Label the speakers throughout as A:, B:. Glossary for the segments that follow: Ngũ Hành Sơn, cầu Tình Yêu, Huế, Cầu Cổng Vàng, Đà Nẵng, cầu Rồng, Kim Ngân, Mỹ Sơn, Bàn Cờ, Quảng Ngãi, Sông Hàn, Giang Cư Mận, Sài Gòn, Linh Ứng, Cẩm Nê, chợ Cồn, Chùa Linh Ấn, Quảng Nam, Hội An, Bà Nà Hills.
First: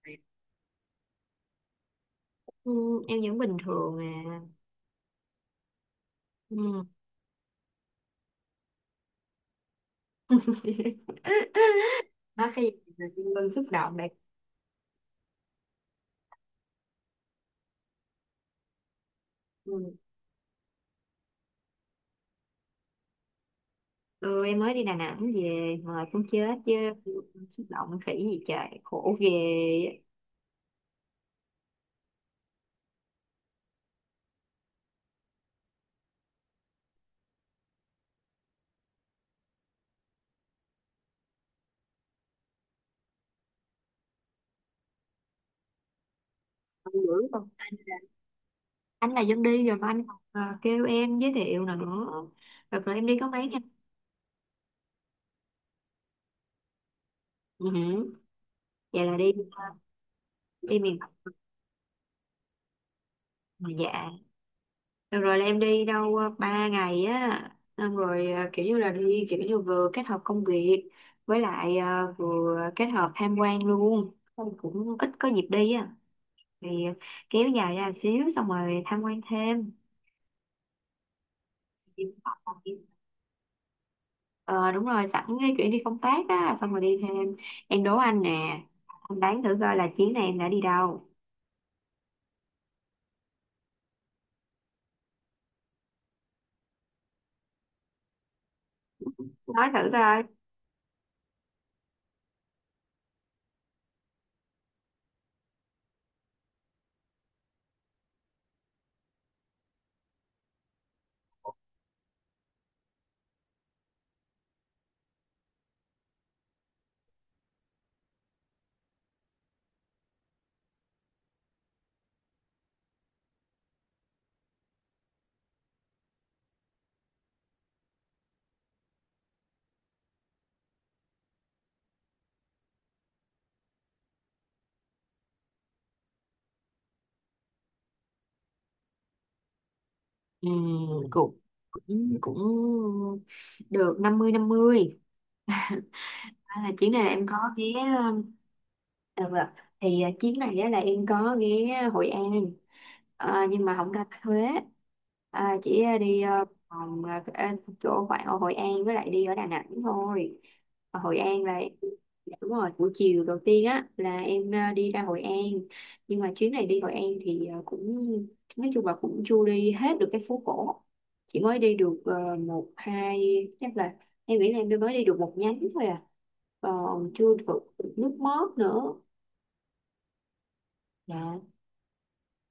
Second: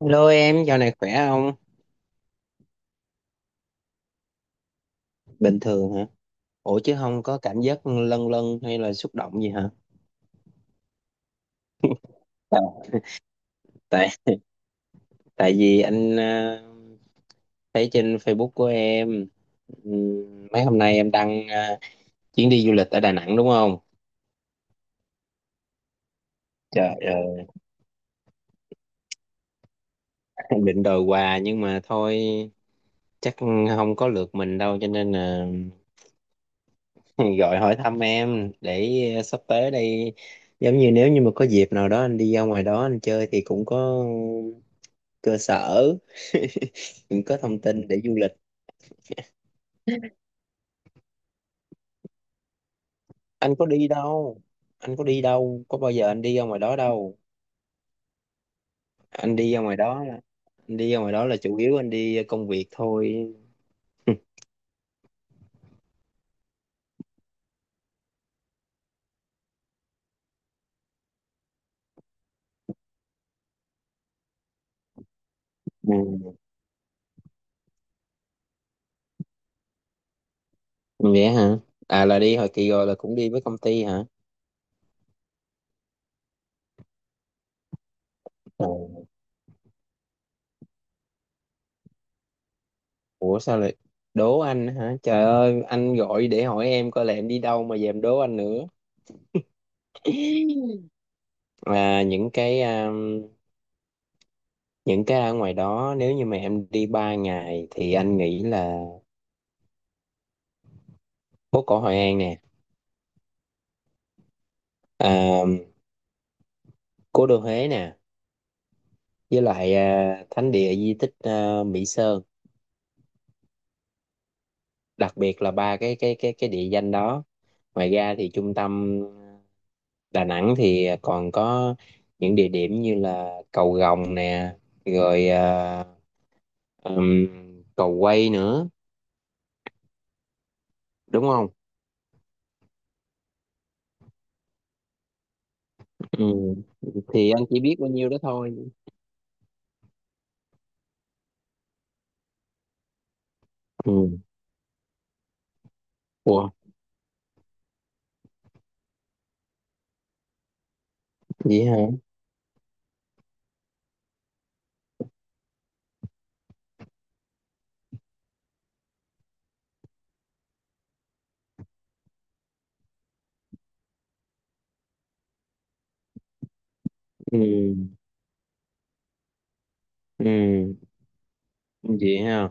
A: Hello em, dạo này khỏe không?
B: Ừ, em vẫn bình thường à.
A: Bình thường hả? Ủa
B: Ừ.
A: chứ không có cảm giác lâng lâng hay là xúc động gì hả?
B: Nói cái
A: Tại
B: gì mà Kim Ngân xúc động đấy.
A: tại tại vì anh thấy trên Facebook của em.
B: Ừ.
A: Mấy hôm nay em đăng chuyến đi du lịch ở Đà Nẵng đúng không?
B: Ừ, em mới đi Đà Nẵng về mà cũng chết chứ,
A: Trời ơi.
B: xúc động khỉ gì trời khổ ghê.
A: Em định đòi quà nhưng mà thôi, chắc không có lượt mình đâu cho nên là gọi hỏi thăm em để sắp tới đây, giống như nếu như mà có dịp nào đó anh đi ra ngoài đó anh chơi thì cũng có cơ sở,
B: Không dữ
A: những có
B: không,
A: thông tin để du lịch.
B: anh là dân đi rồi mà anh còn, kêu em giới thiệu nào nữa. Rồi, em đi có mấy
A: anh
B: ngày.
A: có đi đâu anh có đi đâu có bao giờ anh đi ra ngoài đó đâu.
B: Ừ. Vậy là đi
A: anh đi ra ngoài đó là- anh
B: đi
A: đi
B: miền
A: ra
B: Bắc
A: ngoài đó là chủ yếu anh đi công việc thôi.
B: mà dạ. Được rồi là em đi đâu ba ngày á, xong rồi kiểu như là đi kiểu như vừa kết hợp công việc với lại vừa kết hợp tham quan luôn. Xong cũng ít có dịp đi á
A: Ừ.
B: thì kéo dài ra xíu xong rồi tham quan thêm.
A: Vậy hả? À, là đi hồi kỳ rồi là cũng đi với công ty hả?
B: Ờ Đúng rồi sẵn cái kiểu đi công tác á xong rồi đi thêm. Em đố anh nè,
A: Ồ.
B: anh đoán thử coi là chuyến này em đã đi đâu.
A: Ủa sao lại đố anh hả? Trời ơi, anh gọi để hỏi em coi là em đi đâu mà giờ em đố anh nữa.
B: Nói thử coi.
A: À, những cái ở ngoài đó nếu như mà em đi 3 ngày thì anh nghĩ là phố cổ Hội An nè, à, cố đô Huế nè, với lại à, thánh địa di tích, à, Mỹ Sơn. Đặc biệt là ba cái địa danh đó. Ngoài ra thì trung tâm Đà Nẵng thì còn có những địa điểm như là cầu Rồng nè, rồi à, ừm, cầu Quay nữa,
B: Ừ,
A: đúng
B: cũng
A: không?
B: cũng cũng được 50 50.
A: Ừ.
B: À, là chuyến này là em
A: Thì
B: có
A: anh chỉ
B: ghé.
A: biết bao nhiêu
B: ờ,
A: đó thôi.
B: À, vâng ạ. Thì chuyến này á, là em có ghé Hội An, nhưng mà không ra
A: Ừ.
B: Huế, chỉ đi
A: Ủa
B: vòng, chỗ khoảng ở Hội An với lại đi ở Đà Nẵng thôi. Ở Hội An là
A: vậy hả?
B: dạ, đúng rồi buổi chiều đầu tiên á là em đi ra Hội An. Nhưng mà chuyến này đi Hội An thì cũng nói chung là cũng chưa đi hết được cái phố cổ, chỉ mới đi được một hai, chắc là em nghĩ là em mới đi được một nhánh thôi à, còn chưa
A: Ừ.
B: được nước mót nữa.
A: Ừ.
B: Dạ.
A: Vậy ha,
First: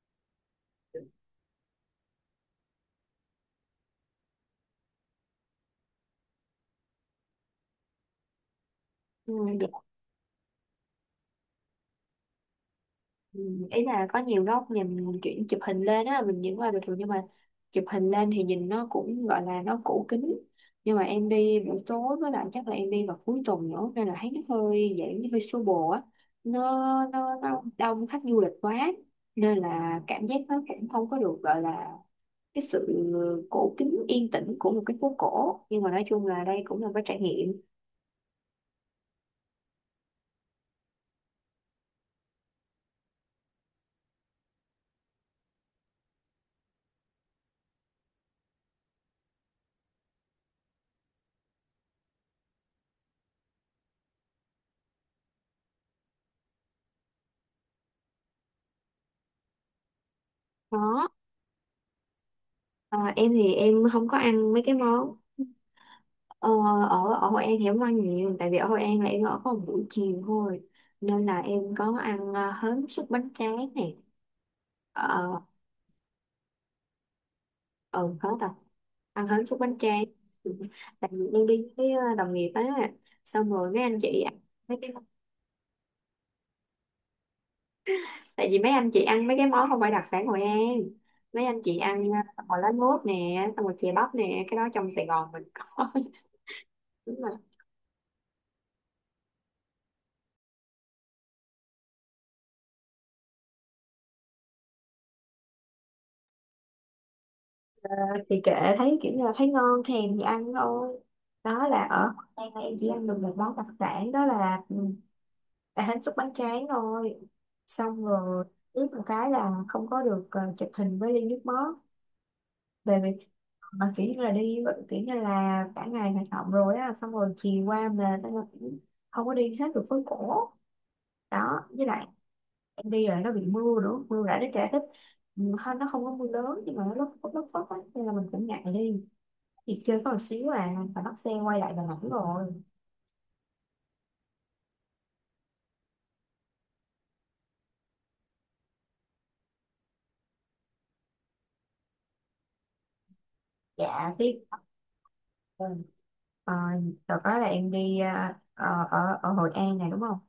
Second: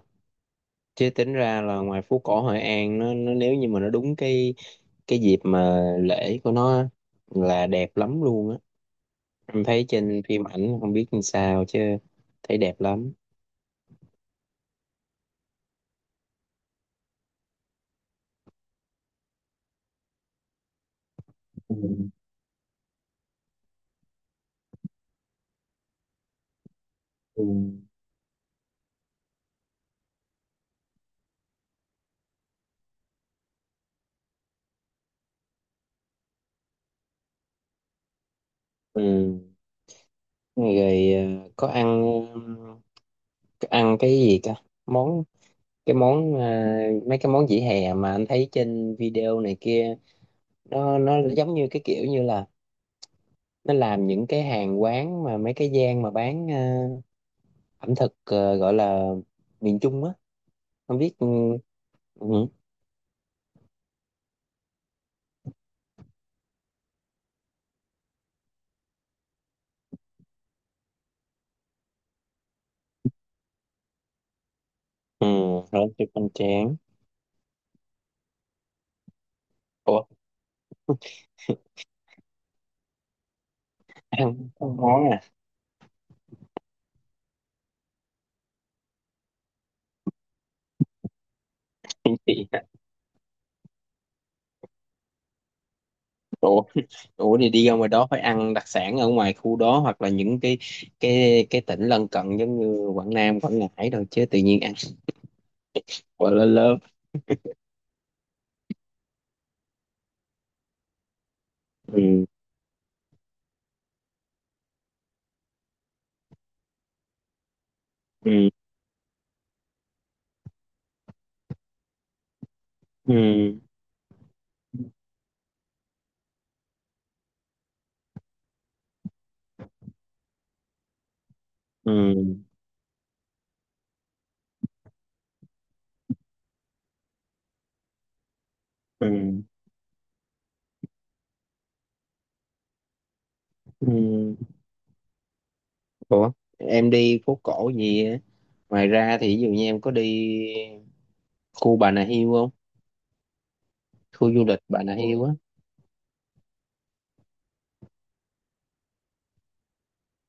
A: chứ tính ra là ngoài phố cổ Hội An, nó nếu như mà nó đúng cái dịp mà lễ của nó á, là đẹp lắm luôn á.
B: Ừ.
A: Em
B: Dạ.
A: thấy trên phim ảnh không biết như sao chứ, thấy đẹp lắm.
B: Ừ, ý là có nhiều góc nhìn chuyển chụp hình lên á, mình nhìn qua bình thường nhưng mà chụp hình lên thì nhìn nó cũng gọi là nó cũ kính, nhưng mà em đi
A: Ừ.
B: buổi tối với lại chắc là em đi vào cuối tuần nữa nên là thấy nó hơi dạng như hơi xô bồ á, nó, nó
A: Ừ.
B: nó đông khách du lịch quá nên là cảm giác nó cũng không có được gọi là cái sự cổ kính yên tĩnh của một cái phố cổ, nhưng mà nói chung là đây cũng là một cái trải nghiệm.
A: Ừ. Rồi, ờ, có ăn có ăn cái gì cả? món cái món, mấy cái món vỉa hè mà anh thấy trên video này kia, nó giống như cái kiểu như là nó làm những cái hàng quán mà mấy cái gian mà bán ẩm thực, gọi là miền Trung á. Không
B: Đó.
A: biết. Ừ, ừ,
B: Ờ, em thì em không có ăn mấy cái món. Ờ, ở ở Hội An thì em không ăn nhiều tại vì ở Hội An là em ở có một buổi chiều thôi, nên là em có ăn hến xúc bánh tráng nè.
A: ừ,
B: Ờ.
A: rồi chụp hoành tráng.
B: Ừ, hết rồi, ăn hến xúc bánh
A: Ủa,
B: tráng. Ừ. Tại vì em đi với đồng nghiệp á, xong rồi mấy anh chị
A: ăn
B: ăn
A: ăn
B: mấy cái.
A: món à?
B: Tại vì mấy anh chị ăn mấy cái món không phải đặc sản Hội An, mấy anh chị ăn bò lá
A: Chị-
B: lốt nè xong rồi chè bắp nè cái đó trong Sài Gòn mình có.
A: ủa
B: Đúng.
A: ủa thì đi ra ngoài đó phải ăn đặc sản ở ngoài khu đó, hoặc là những cái cái tỉnh lân cận giống như Quảng Nam Quảng Ngãi rồi, chứ tự nhiên ăn quá lớn lớn.
B: Thì kệ, thấy kiểu như là thấy ngon thèm thì ăn thôi. Đó là ở
A: Ừ.
B: đây là em chỉ ăn được một món đặc sản đó là là hến xúc bánh tráng thôi. Xong rồi
A: Ừ.
B: ướp một cái là không có được chụp hình với ly nước mắm, bởi vì
A: Ừ.
B: mà kiểu như là đi, kiểu như là cả ngày hoạt động rồi á xong rồi chiều qua mệt, không có đi hết được phố cổ đó với lại
A: Ừ.
B: em đi rồi nó bị mưa nữa, mưa rả nó trẻ thích. Ừ, hơn nó không có mưa lớn nhưng mà nó lất phất á nên là mình cũng ngại đi.
A: Ừ.
B: Chị chơi có một xíu phải bắt xe quay lại Đà Nẵng rồi.
A: Ừ. Ủa em đi phố cổ gì á? Ngoài ra thì ví dụ như em có đi khu Bà Nà Hills không?
B: Dạ,
A: Khu
B: tiếp.
A: du lịch Bà Nà Hills á.
B: Ừ. Ờ, đợt đó là em đi ở ở Hội An này đúng không?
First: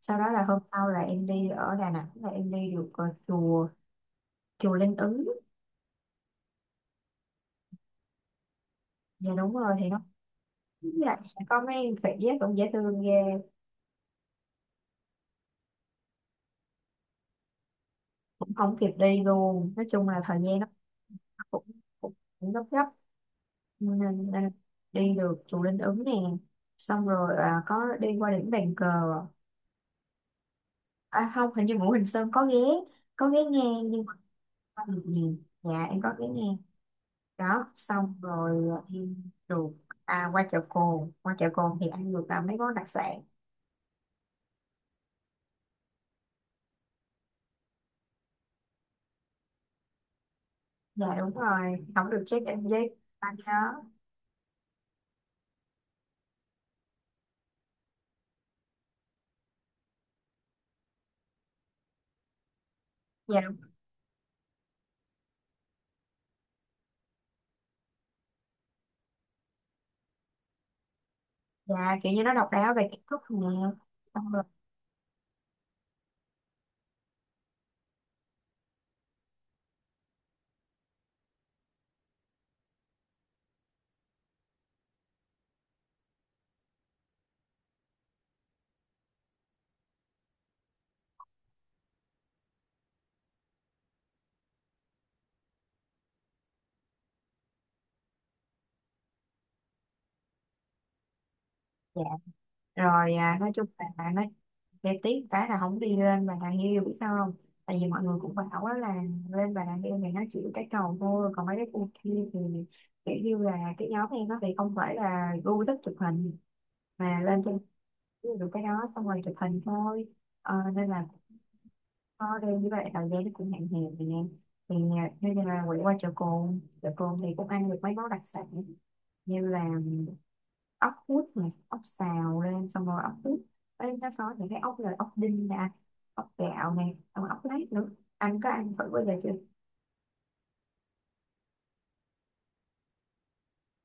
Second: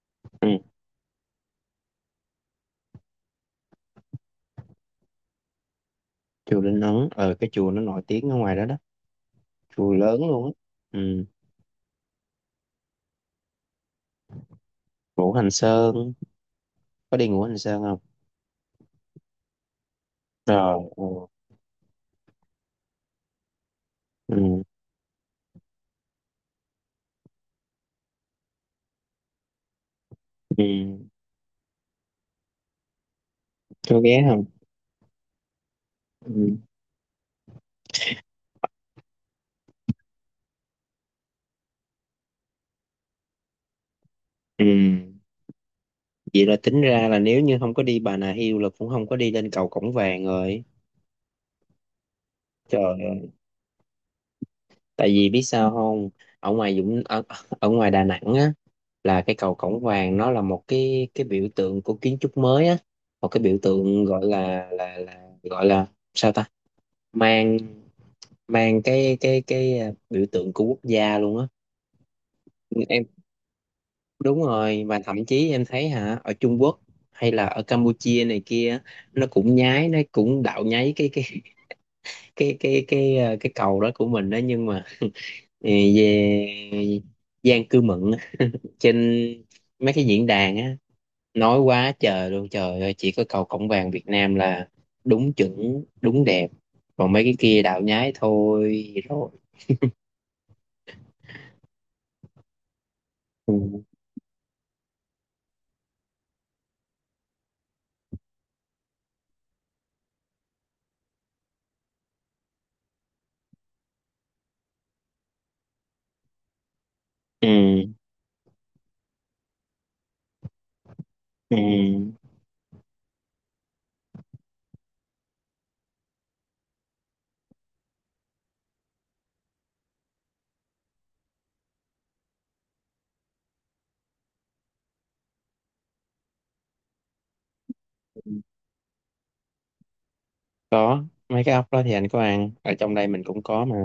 B: Sau đó là
A: Ừ,
B: hôm sau là em đi ở Đà Nẵng là em đi được chùa chùa Linh Ứng.
A: chùa Linh Ấn, cái chùa nó nổi tiếng ở ngoài đó đó.
B: Dạ đúng rồi thì
A: Chùa
B: nó
A: lớn luôn á.
B: lại
A: Ừ.
B: có mấy khỉ á, cũng dễ thương ghê.
A: Ngũ Hành Sơn, có đi Ngũ Hành Sơn không?
B: Cũng không kịp đi luôn. Nói chung là thời gian nó
A: Rồi. Ừ,
B: cũng cũng, cũng gấp gấp nên
A: ừ,
B: đi được chùa Linh Ứng nè. Xong rồi có đi qua đỉnh Bàn Cờ.
A: ừ,
B: Không, hình như Ngũ Hành Sơn có ghé, có ghé nghe
A: có
B: nhưng mà
A: ghé không?
B: không được nhiều. Dạ em có ghé nghe.
A: Ừ.
B: Đó xong rồi đi ruột, qua chợ Cồn thì ăn được mấy món đặc sản.
A: Ừ. Vậy là tính ra là nếu như không có đi Bà Nà Hills là cũng không có đi lên cầu Cổng Vàng rồi.
B: Dạ đúng rồi không được check in
A: Trời
B: với
A: ơi,
B: anh đó.
A: tại vì biết sao không? Ở ngoài Dũng ở, ở ngoài Đà Nẵng á, là cái cầu Cổng Vàng nó là một cái biểu tượng của kiến trúc mới á, một
B: Dạ
A: cái
B: đúng.
A: biểu tượng gọi là sao ta? Mang mang cái à, biểu tượng của quốc gia luôn á.
B: Dạ kiểu như nó độc đáo về kiến
A: Em
B: trúc nè, xong rồi.
A: Đúng rồi, và thậm chí em thấy hả, ở Trung Quốc hay là ở Campuchia này kia, nó cũng nhái, nó cũng đạo nháy cái cái cầu đó của mình đó, nhưng mà ờ, về Giang Cư Mận á, trên mấy cái diễn đàn á, nói quá trời luôn, trời ơi, chỉ có cầu Cổng Vàng Việt Nam là đúng chuẩn đúng đẹp, còn mấy cái kia đạo nhái thôi rồi.
B: Dạ rồi nói chung là bạn nói để tiếc cái là không đi lên Bà Nà Hills biết sao không, tại vì mọi người cũng bảo á là lên Bà Nà Hills thì nó chỉ cái cầu thôi còn mấy cái khu kia thì kiểu như là cái nhóm em nó thì không phải là gu thích chụp hình mà lên
A: Ừ.
B: trên được cái đó xong rồi chụp hình thôi. Nên là
A: Ừ.
B: thôi đi như vậy thời gian nó cũng hạn hẹp nè, thì bây là quay qua chợ cồn, chợ cồn thì cũng ăn được mấy món đặc sản như là ốc hút này, ốc xào lên xong rồi ốc hút. Bên nó có những cái ốc là ốc đinh nè, ốc gạo nè xong rồi ốc lát nữa. Anh có ăn thử bao giờ chưa?
A: Có, mấy cái ốc đó thì anh có ăn, ở trong đây mình cũng có mà.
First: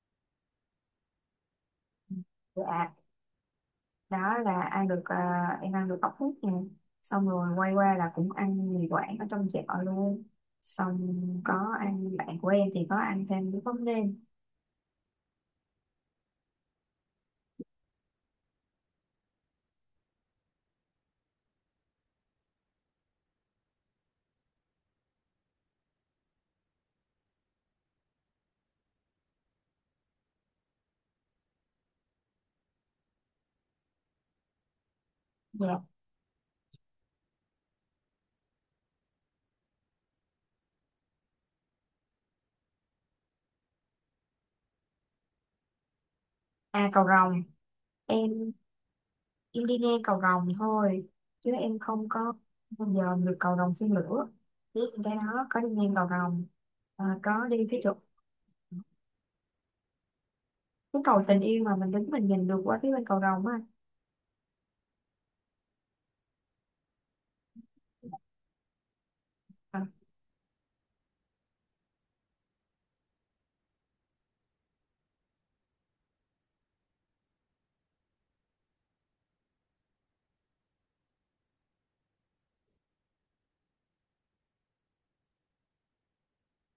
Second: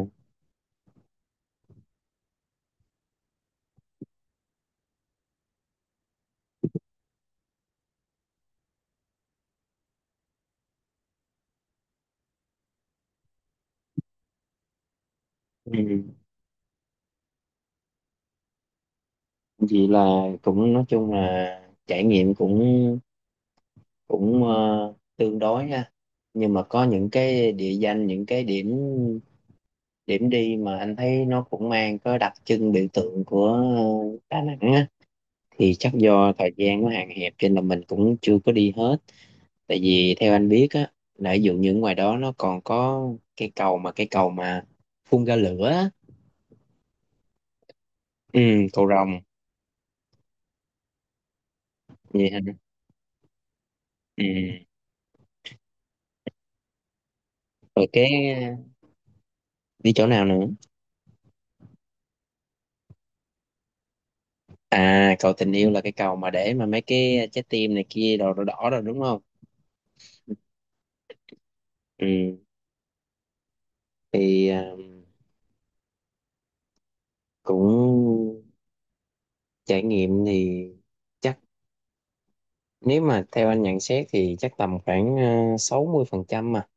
B: Dạ đó là ăn được em ăn được ốc hút nè, xong rồi quay qua là cũng ăn mì quảng ở trong chợ luôn. Xong có ăn, bạn của em thì có ăn thêm cái món nêm.
A: Ừ. Vậy là cũng nói chung là trải nghiệm cũng cũng ờ, tương đối ha. Nhưng mà có những cái địa danh, những cái điểm điểm đi mà anh thấy nó cũng mang có đặc trưng biểu tượng của Đà Nẵng á, thì
B: Dạ.
A: chắc do thời gian nó hạn hẹp cho nên là mình cũng chưa có đi hết. Tại vì theo anh biết á, là ví dụ như ngoài đó nó còn có cái cầu mà phun ra lửa á.
B: À cầu rồng,
A: Ừ,
B: em
A: cầu Rồng.
B: em đi nghe cầu rồng thôi chứ em không
A: Vậy
B: có
A: hả?
B: bao giờ được cầu rồng xin
A: Ừ.
B: lửa, biết cái đó có đi ngang cầu rồng, có đi cái
A: Rồi
B: chỗ
A: cái đi chỗ nào nữa?
B: cái cầu tình yêu mà mình đứng mình nhìn được qua phía bên cầu rồng á.
A: À, cầu tình yêu là cái cầu mà để mà mấy cái trái tim này kia đỏ đỏ đỏ rồi, đúng không?
B: À,
A: Ừ, thì à, cũng trải nghiệm thì chắc, nếu mà theo anh nhận xét thì chắc tầm khoảng à, 60% mà.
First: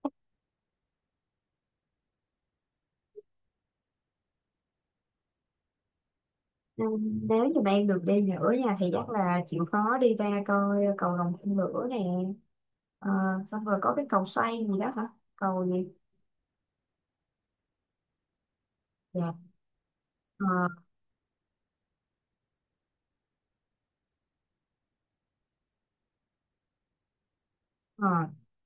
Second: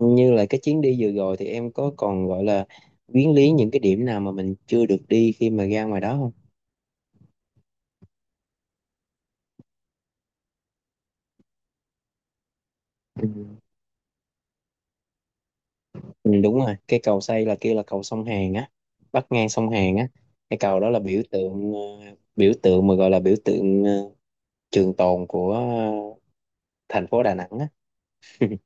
A: Như là cái chuyến đi vừa rồi thì em có còn gọi là quyến lý những cái điểm nào mà mình chưa được đi khi mà ra ngoài đó không?
B: nếu như mà em được đi nữa nha thì chắc là chịu khó đi ra coi cầu rồng xin lửa nè. Ờ,
A: Ừ.
B: xong rồi có cái cầu xoay gì đó hả, cầu gì?
A: Ừ, đúng rồi, cái cầu xây là kia là cầu sông Hàn á, bắt
B: Dạ.
A: ngang sông Hàn á.
B: Ờ,
A: Cái cầu đó là biểu tượng, biểu tượng mà gọi là biểu tượng à, trường tồn của thành phố Đà Nẵng á.
B: ờ.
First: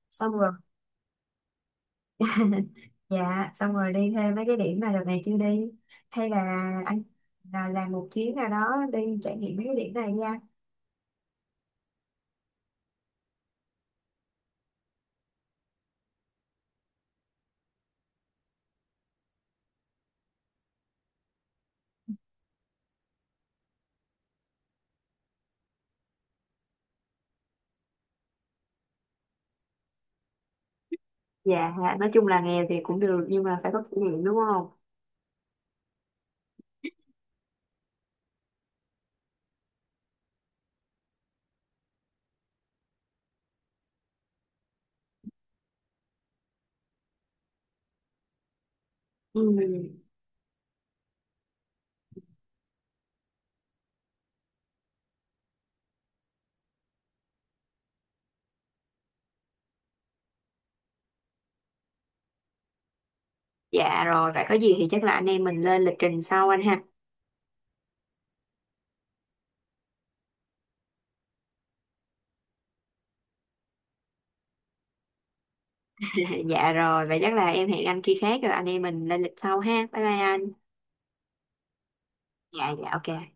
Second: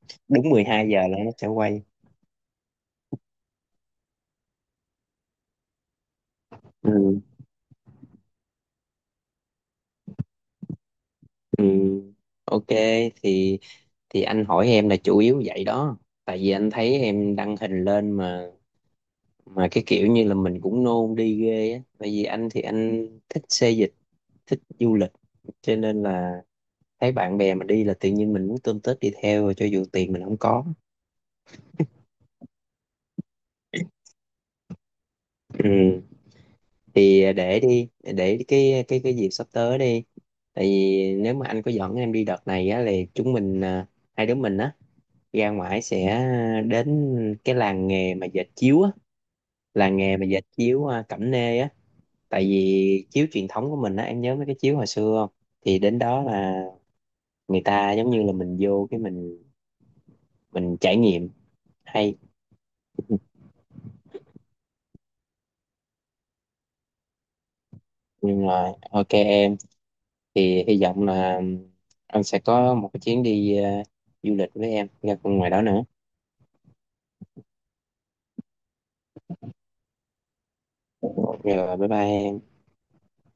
B: Xong
A: Đúng
B: rồi.
A: 12 giờ là nó sẽ quay.
B: Dạ xong rồi đi thêm mấy cái điểm mà đợt này chưa đi hay là anh
A: Ừ.
B: là làm một chuyến nào đó đi trải nghiệm mấy cái điểm này nha.
A: Ừ. OK, thì thì anh hỏi em là chủ yếu vậy đó. Tại vì anh thấy em đăng hình lên, mà cái kiểu như là mình cũng nôn đi ghê á. Tại vì anh thì anh thích xê dịch, thích du lịch, cho nên là thấy bạn bè mà đi là tự nhiên mình muốn tôm tết đi theo rồi, cho dù tiền mình không có.
B: Dạ, nói chung là nghèo thì cũng được nhưng mà phải có kỷ niệm đúng không?
A: Ừ. Thì để cái dịp sắp tới đi, tại vì nếu mà anh có dẫn em đi đợt này á thì chúng mình à, hai đứa mình á, ra ngoài sẽ đến cái làng nghề mà dệt chiếu á,
B: Ừ.
A: làng nghề mà dệt chiếu à, Cẩm Nê á. Tại vì chiếu truyền thống của mình á, em nhớ mấy cái chiếu hồi xưa không? Thì đến đó là, người ta giống như là mình vô cái mình trải nghiệm, hay.
B: Dạ rồi, vậy có gì thì chắc là anh em mình lên lịch trình sau anh ha.
A: Nhưng mà OK em, thì hy vọng là anh sẽ có một cái chuyến đi à, du lịch với em ra ngoài đó nữa.
B: Dạ rồi, vậy chắc là em hẹn anh khi khác rồi anh em mình lên lịch sau ha. Bye bye anh.
A: Rồi, bye bye em.
B: Dạ, dạ ok.